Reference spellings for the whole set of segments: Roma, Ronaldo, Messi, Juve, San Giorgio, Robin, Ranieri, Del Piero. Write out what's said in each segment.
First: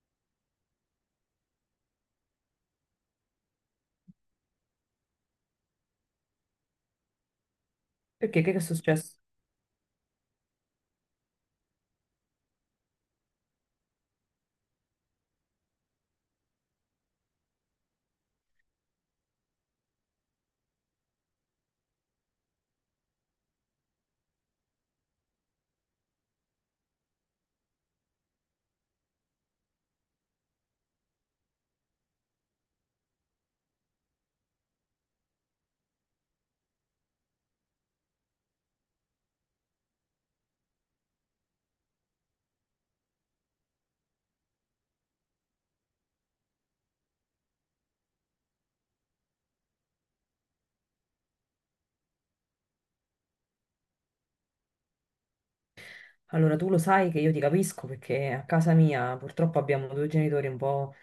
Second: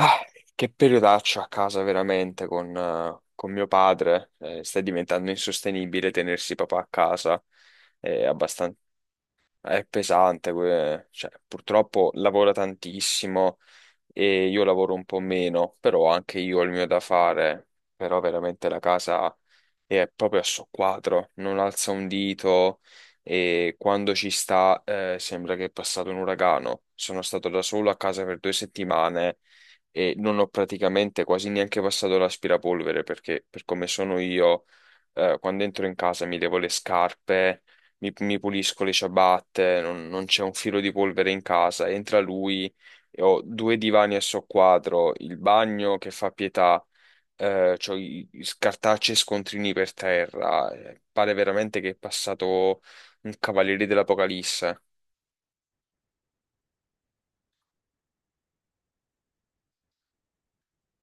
Ah, che periodaccio a casa veramente con con mio padre. Sta diventando insostenibile tenersi papà a casa. È Perché che è abbastanza, successo? è pesante. Cioè, purtroppo lavora tantissimo e io lavoro un po' meno, però anche io ho il mio da fare. Però veramente la casa è proprio a soqquadro, non alza un dito e quando ci sta, sembra che è passato un uragano. Sono stato da solo a casa per due settimane e non ho praticamente quasi neanche passato l'aspirapolvere perché per come sono io, quando entro in casa mi levo le scarpe, mi pulisco le ciabatte, non c'è un filo di polvere in casa, entra lui, e ho due divani a soqquadro, il bagno che fa pietà, i cartacei e scontrini per terra, pare veramente che è passato un cavaliere dell'Apocalisse. Allora, tu lo sai che io ti capisco perché a casa mia purtroppo abbiamo due genitori un po'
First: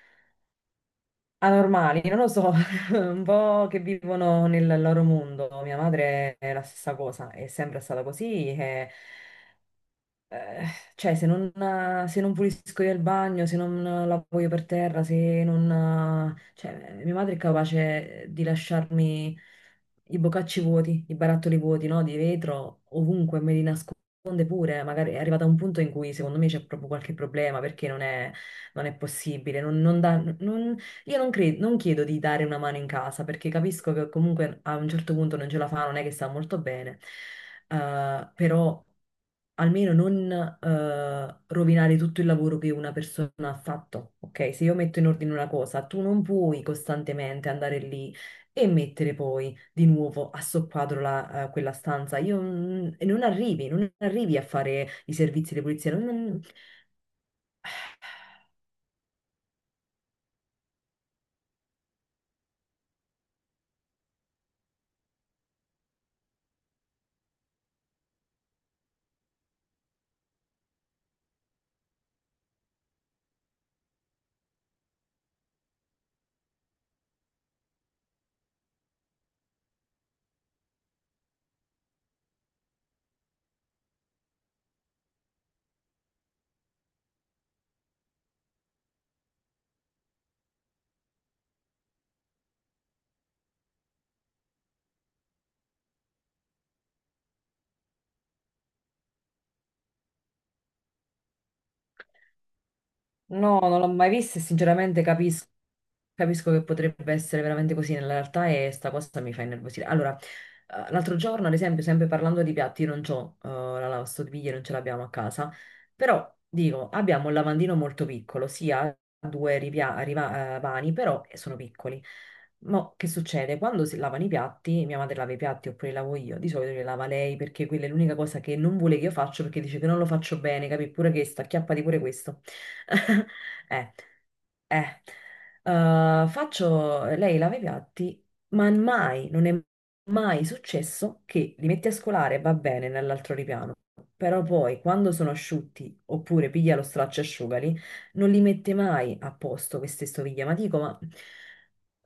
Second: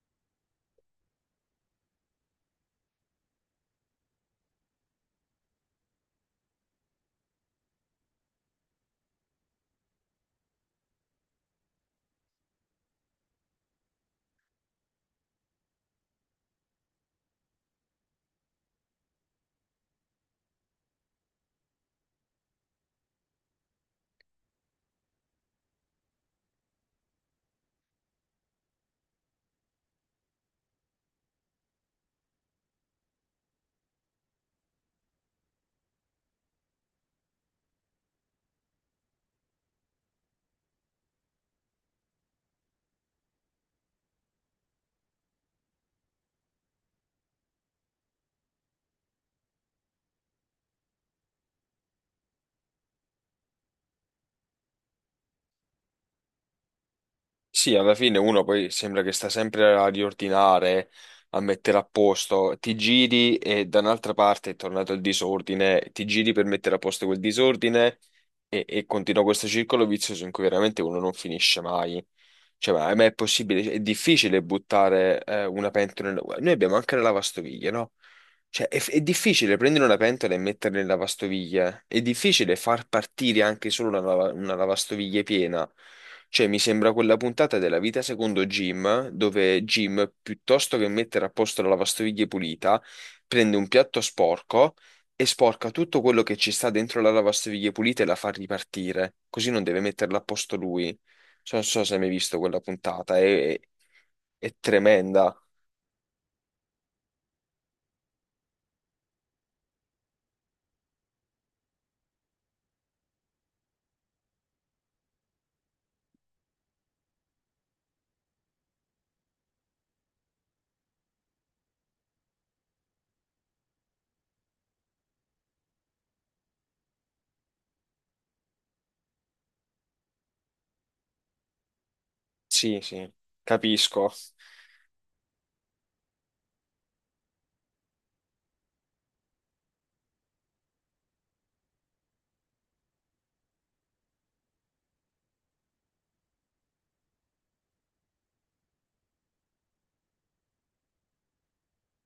anormali, non lo so, un po' che vivono nel loro mondo. Mia madre è la stessa cosa, è sempre stata così, e eh, cioè, se non pulisco io il bagno, se non lavo io per terra, se non... Cioè, mia madre è capace di lasciarmi i boccacci vuoti, i barattoli vuoti, no? Di vetro, ovunque, me li nasconde pure. Magari è arrivata a un punto in cui secondo me c'è proprio qualche problema, perché non è possibile. Non, non dà- non- io non cre- non chiedo di dare una mano in casa, perché capisco che comunque a un certo punto non ce la fa, non è che sta molto bene. Però almeno non rovinare tutto il lavoro che una persona ha fatto, ok? Se io metto in ordine una cosa, tu non puoi costantemente andare lì e mettere poi di nuovo a soqquadro quella stanza. E non arrivi a fare i servizi di pulizia, non, Sì, alla fine uno poi sembra che sta sempre a riordinare, a mettere a posto, ti giri e da un'altra parte è tornato il disordine, ti giri per mettere a posto quel disordine e continua questo circolo vizioso in cui veramente uno non finisce mai. Cioè, ma è possibile, è difficile buttare una pentola nella Noi abbiamo anche la lavastoviglie, no? Cioè, è difficile prendere una pentola e metterla in lavastoviglie, è difficile far partire anche solo una lavastoviglie piena. Cioè, mi sembra quella puntata della vita secondo Jim, dove Jim, piuttosto che mettere a posto la lavastoviglie pulita, prende un piatto sporco e sporca tutto quello che ci sta dentro la lavastoviglie pulita e la fa ripartire, così non deve metterla a posto lui. Non so se hai mai visto quella puntata, No, non l'ho mai vista e è sinceramente tremenda. Capisco che potrebbe essere veramente così nella realtà e sta cosa mi fa innervosire. Allora, l'altro giorno, ad esempio, sempre parlando di piatti, io non c'ho la lavastoviglie, non ce l'abbiamo a casa, però dico, abbiamo un lavandino molto piccolo, sia due vani, però sono piccoli. Ma che succede? Quando si lavano i piatti, mia madre lava i piatti oppure li lavo io, di solito li lava lei perché quella è l'unica cosa che non vuole che io faccia perché dice che non lo faccio bene, capi? Pure questa, acchiappati pure questo. Sì, sì, Eh, capisco. eh, faccio Lei lava i piatti, ma mai, non è mai successo che li metti a scolare, va bene, nell'altro ripiano. Però poi, quando sono asciutti, oppure piglia lo straccio e asciugali, non li mette mai a posto queste stoviglie. Ma dico, ma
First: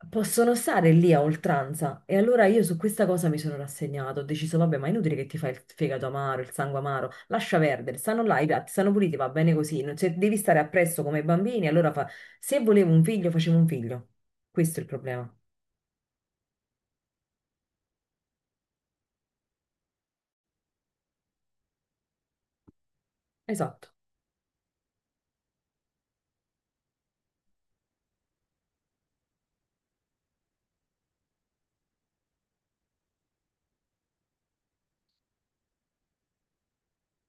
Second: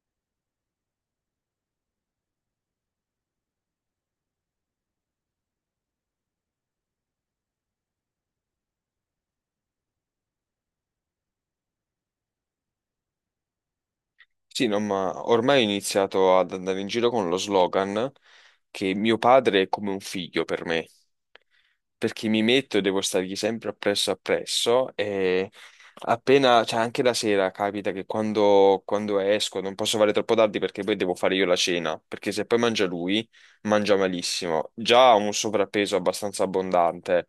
possono stare lì a oltranza? E allora io su questa cosa mi sono rassegnato, ho deciso, vabbè, ma è inutile che ti fai il fegato amaro, il sangue amaro, lascia perdere, stanno là, i piatti stanno puliti, va bene così. Se devi stare appresso come bambini, allora fa se volevo un figlio, facevo un figlio. Sì, no, Questo è il ma problema. ormai ho iniziato ad andare in giro con lo slogan che mio padre è come un figlio per me. Perché mi metto e devo stargli sempre Esatto. appresso appresso e appena, cioè anche la sera capita che quando esco non posso fare troppo tardi perché poi devo fare io la cena, perché se poi mangia lui, mangia malissimo. Già ha un sovrappeso abbastanza abbondante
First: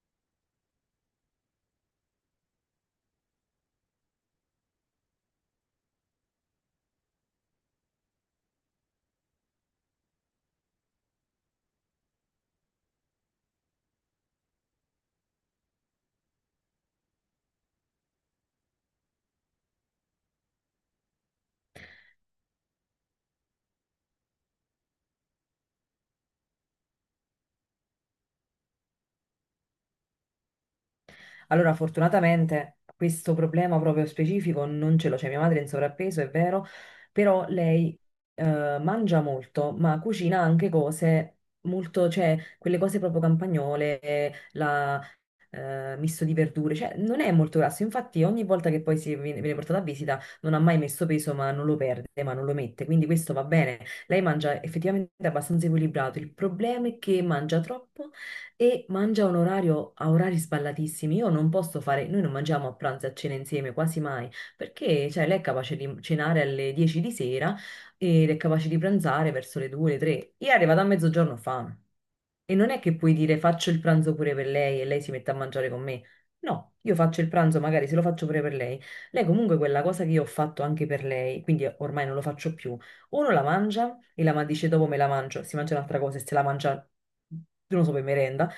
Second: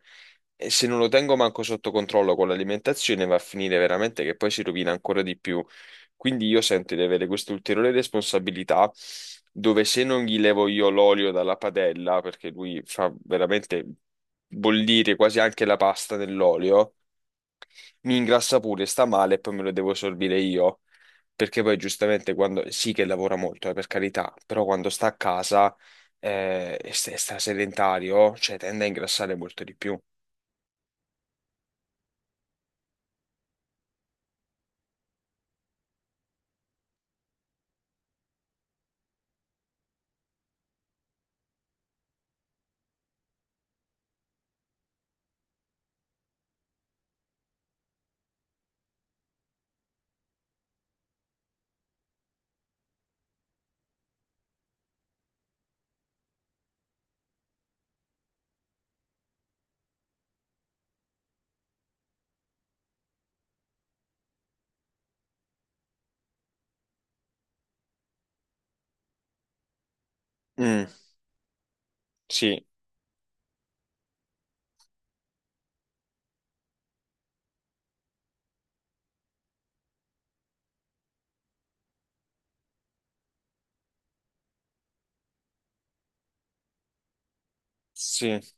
e se non lo tengo manco sotto controllo con l'alimentazione va a finire veramente che poi si rovina ancora di più, quindi io sento di avere questa ulteriore responsabilità dove se non gli levo io l'olio dalla padella, perché lui fa veramente bollire quasi anche la pasta nell'olio, mi ingrassa pure, sta male e poi me lo devo sorbire io. Perché poi giustamente quando sì che lavora molto, per carità, però quando sta a casa e sta sedentario, cioè tende a ingrassare molto di più. Allora, fortunatamente, questo problema proprio specifico non ce l'ho. Cioè, mia madre è in sovrappeso, è vero, però lei eh, mangia molto, ma cucina anche cose molto, cioè, quelle cose proprio campagnole, la misto di verdure, cioè non è molto grasso, infatti ogni volta che poi si viene, viene portato a visita non ha mai messo peso ma non lo perde, ma non lo mette, quindi questo va bene, lei mangia effettivamente abbastanza equilibrato, il problema è che mangia troppo e mangia a un orario, a orari sballatissimi, io non posso fare, noi non mangiamo a pranzo e a cena insieme quasi mai, perché cioè, lei è capace di cenare alle 10 di sera ed è capace di pranzare verso le due, le tre. Io è arrivata a Mm, mezzogiorno ho fame. E sì, non è che puoi dire faccio il pranzo pure per lei e lei si mette a mangiare con me. No, io faccio il pranzo, magari se lo faccio pure per lei. Lei comunque quella cosa che io ho fatto anche per lei, quindi ormai non lo faccio più. Uno la mangia e dice dopo me la mangio, si mangia un'altra cosa e se la mangia, non lo so, per sì. merenda.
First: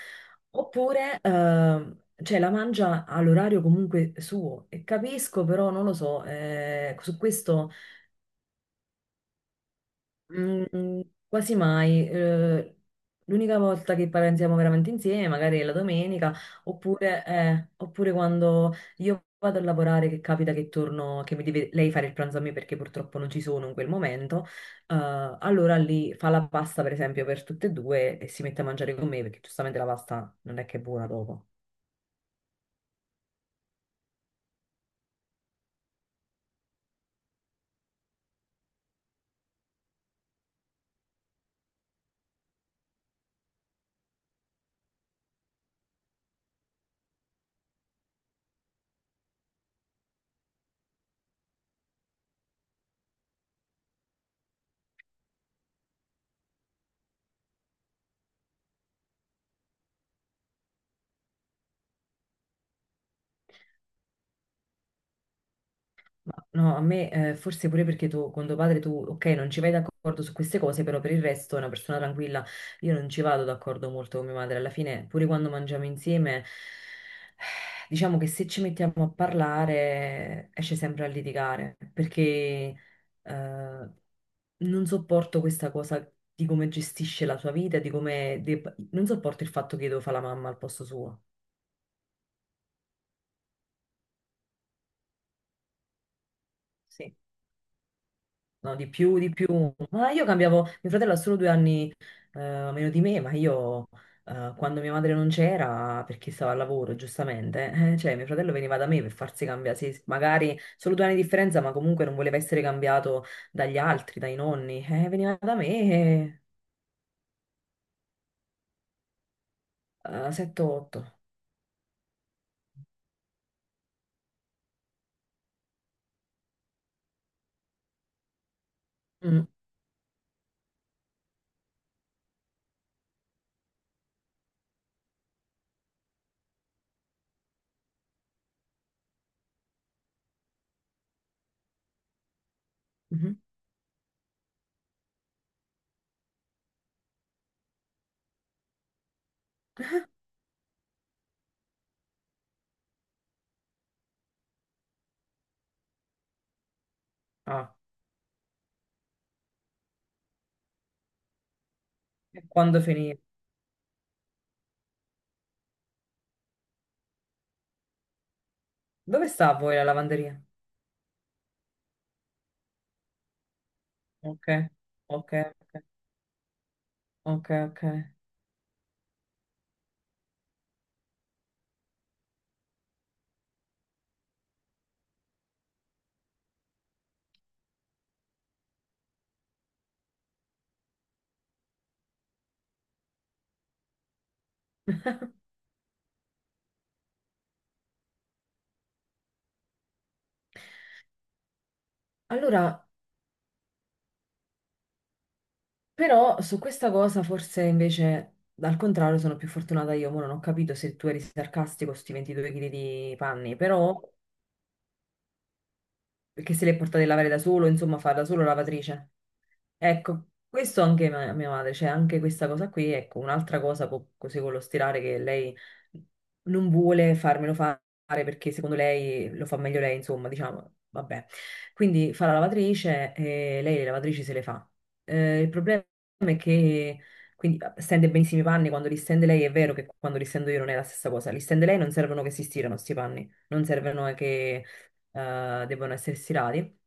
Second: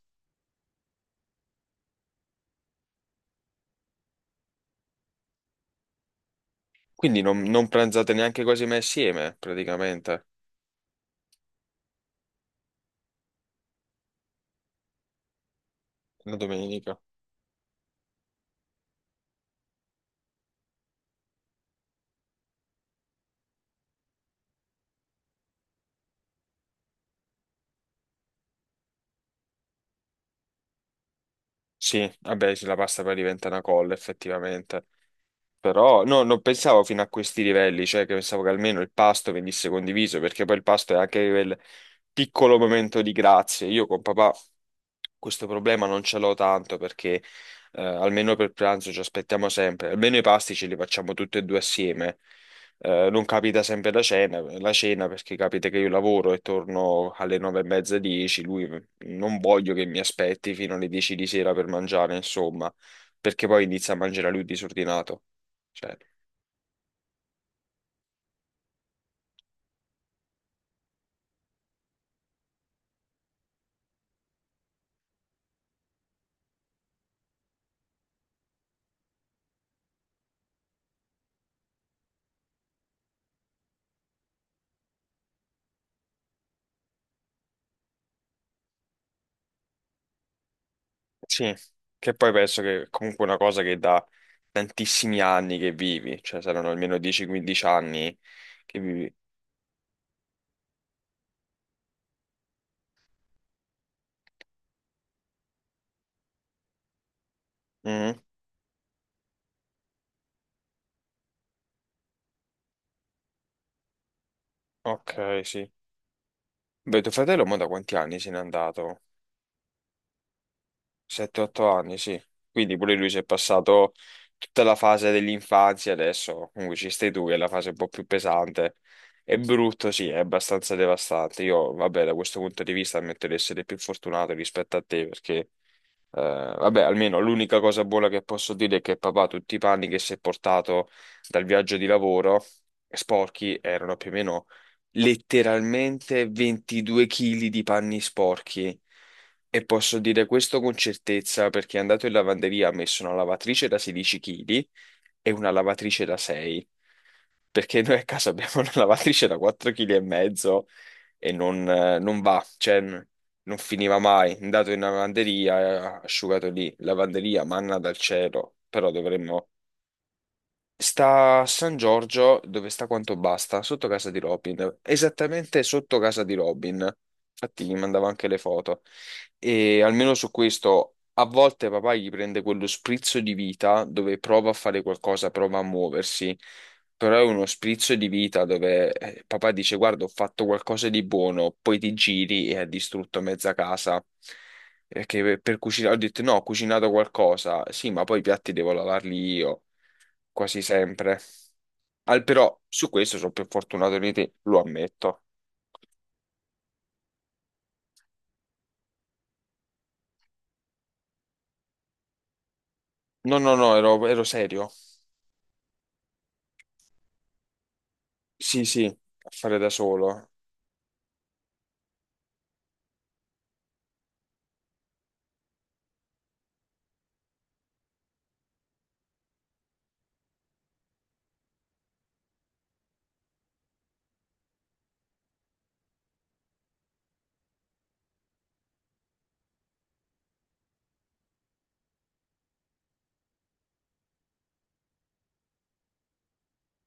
Oppure, cioè, la mangia all'orario comunque suo. E capisco, però non lo so, su Quindi non questo. pranzate neanche quasi mai assieme, praticamente, Mm, quasi mai. L'unica volta che parliamo veramente insieme, magari è la domenica, la domenica. oppure, oppure quando io vado a lavorare, che capita che torno, che mi deve lei fare il pranzo a me perché purtroppo non ci sono in quel momento, eh, allora lì fa la pasta per esempio per tutte e due e si mette a mangiare con me perché giustamente la pasta non è che è buona dopo. Sì, vabbè, sì, la pasta poi diventa una colla effettivamente. Però no, non pensavo fino a questi livelli, cioè che pensavo che almeno il pasto venisse condiviso, perché poi il pasto è anche quel piccolo momento di grazie. Io con papà questo problema non ce l'ho tanto perché almeno per pranzo ci aspettiamo sempre, almeno i pasti ce li facciamo tutti e due assieme. Non capita sempre la cena perché capita che io lavoro e torno alle nove e mezza, dieci, lui non voglio che mi aspetti fino alle dieci di sera per mangiare, insomma, perché poi inizia a mangiare lui disordinato. Cioè, Ma no, a me forse pure perché tu, con tuo padre, tu, ok, non ci vai d'accordo su queste cose, però per il resto è una persona tranquilla. Io non ci vado d'accordo molto con mia madre. Alla fine, pure quando mangiamo insieme, diciamo che se ci mettiamo a parlare, esce sempre a litigare, perché eh, non sopporto questa cosa di come gestisce la sua vita, di come... Non sopporto il fatto che devo fare la mamma al posto suo. sì, che poi penso che comunque è una cosa che da tantissimi anni che vivi, cioè saranno almeno Sì. 10-15 anni No, che di vivi. più, di più. Ma io cambiavo, mio fratello ha solo 2 anni eh, meno di me, ma io quando mia madre non c'era, perché stava al lavoro, giustamente, cioè Mm, mio fratello veniva da me per farsi cambiare, sì, sì, magari solo due anni di differenza, ma comunque non voleva essere cambiato dagli altri, dai nonni. Ok, Veniva da me sì. Beh, tuo fratello mo da quanti anni se n'è andato? a 7-8. 7-8 anni, sì. Quindi pure lui si è passato tutta la fase dell'infanzia, adesso comunque ci stai tu, che è la fase un po' più pesante. È brutto, sì, è abbastanza devastante. Io, vabbè, da questo punto di vista ammetto di essere più fortunato rispetto a te, perché eh, vabbè, almeno l'unica cosa buona che posso dire è che papà tutti i panni che si è portato dal viaggio di lavoro sporchi erano più o meno letteralmente 22 kg di panni sporchi. E posso dire questo con certezza perché è andato in lavanderia, ha messo una lavatrice da 16 kg e una lavatrice da 6. Ah, Perché noi a casa abbiamo una lavatrice da 4,5 kg e non, non e va, quando finì? non finiva mai. Andato in lavanderia, asciugato lì, lavanderia, manna dal cielo, però Dove dovremmo sta a voi la lavanderia? Sta a San Giorgio, dove sta quanto basta, sotto casa di Ok, Robin, ok, esattamente ok, sotto casa di Robin. ok, Infatti gli ok. mandavo anche le foto. E almeno su questo, a volte papà gli prende quello sprizzo di vita dove prova a fare qualcosa, prova a muoversi, però è uno sprizzo di vita dove papà dice: Guarda, ho fatto qualcosa di buono, poi ti giri e ha distrutto mezza casa. Perché per cucinare, ho detto: No, ho cucinato qualcosa, sì, ma poi i piatti devo lavarli io quasi sempre. Al però Allora, su questo sono più fortunato di te, lo ammetto. però su questa cosa forse invece al contrario sono più fortunata io, ora non ho capito se tu eri sarcastico con sti 22 kg di No, no, panni, no, però ero serio. perché se li è portati a lavare da solo, insomma fa da solo Sì, sì, lavatrice. a fare da Ecco, solo. questo anche mia madre, c'è anche questa cosa qui, ecco, un'altra cosa così con lo stirare che lei non vuole farmelo fare perché secondo lei lo fa meglio lei, insomma, diciamo, vabbè. Quindi fa la lavatrice e lei le lavatrici se le fa. Il problema è che quindi stende benissimo i panni, quando li stende lei è vero che quando li stendo io non è la stessa cosa, li stende lei non servono che si stirano sti panni, non servono che devono essere stirati.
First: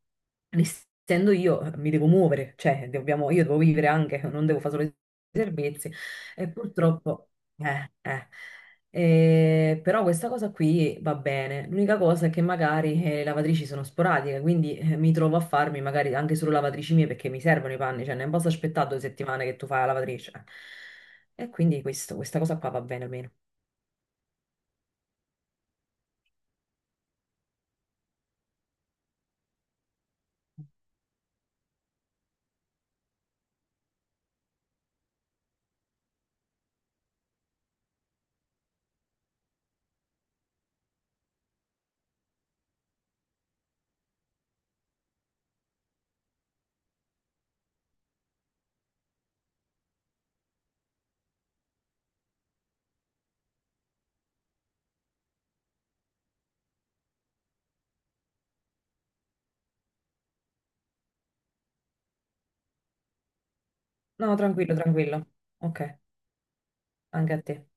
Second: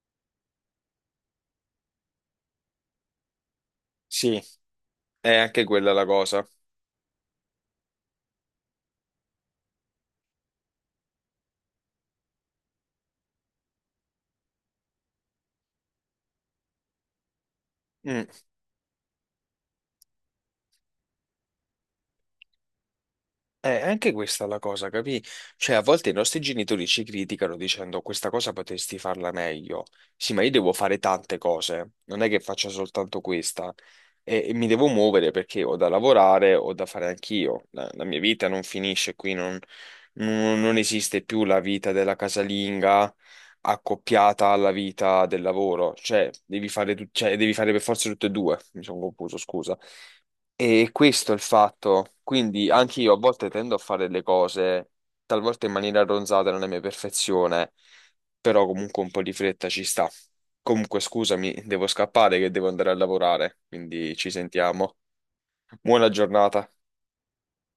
Essendo io, mi devo muovere, cioè io devo vivere anche, Sì, non devo fare solo i è anche servizi. quella la cosa. E purtroppo, eh, eh. Però questa cosa qui va bene. L'unica cosa è che magari le lavatrici sono sporadiche, quindi mi trovo a farmi magari anche solo lavatrici mie perché mi servono i panni, cioè Mm, non posso aspettare 2 settimane che tu fai la lavatrice. E quindi questa cosa qua va bene almeno. è anche questa la cosa, capì? Cioè, a volte i nostri genitori ci criticano dicendo questa cosa potresti farla meglio. Sì, ma io devo fare tante cose, non è che faccia soltanto questa. E mi devo muovere perché ho da lavorare, ho da fare anch'io. La mia vita non finisce qui, non esiste più la vita della casalinga accoppiata alla vita del lavoro, cioè devi fare, cioè, devi fare per forza tutte e due. Mi sono confuso, scusa. E questo è il fatto. Quindi anche io a volte tendo a fare le cose talvolta in maniera ronzata non è mia perfezione, però comunque un po' di fretta ci sta. Comunque, scusami, devo scappare che devo andare a lavorare, quindi ci No, tranquillo, sentiamo. tranquillo. Ok, Buona giornata. anche a te.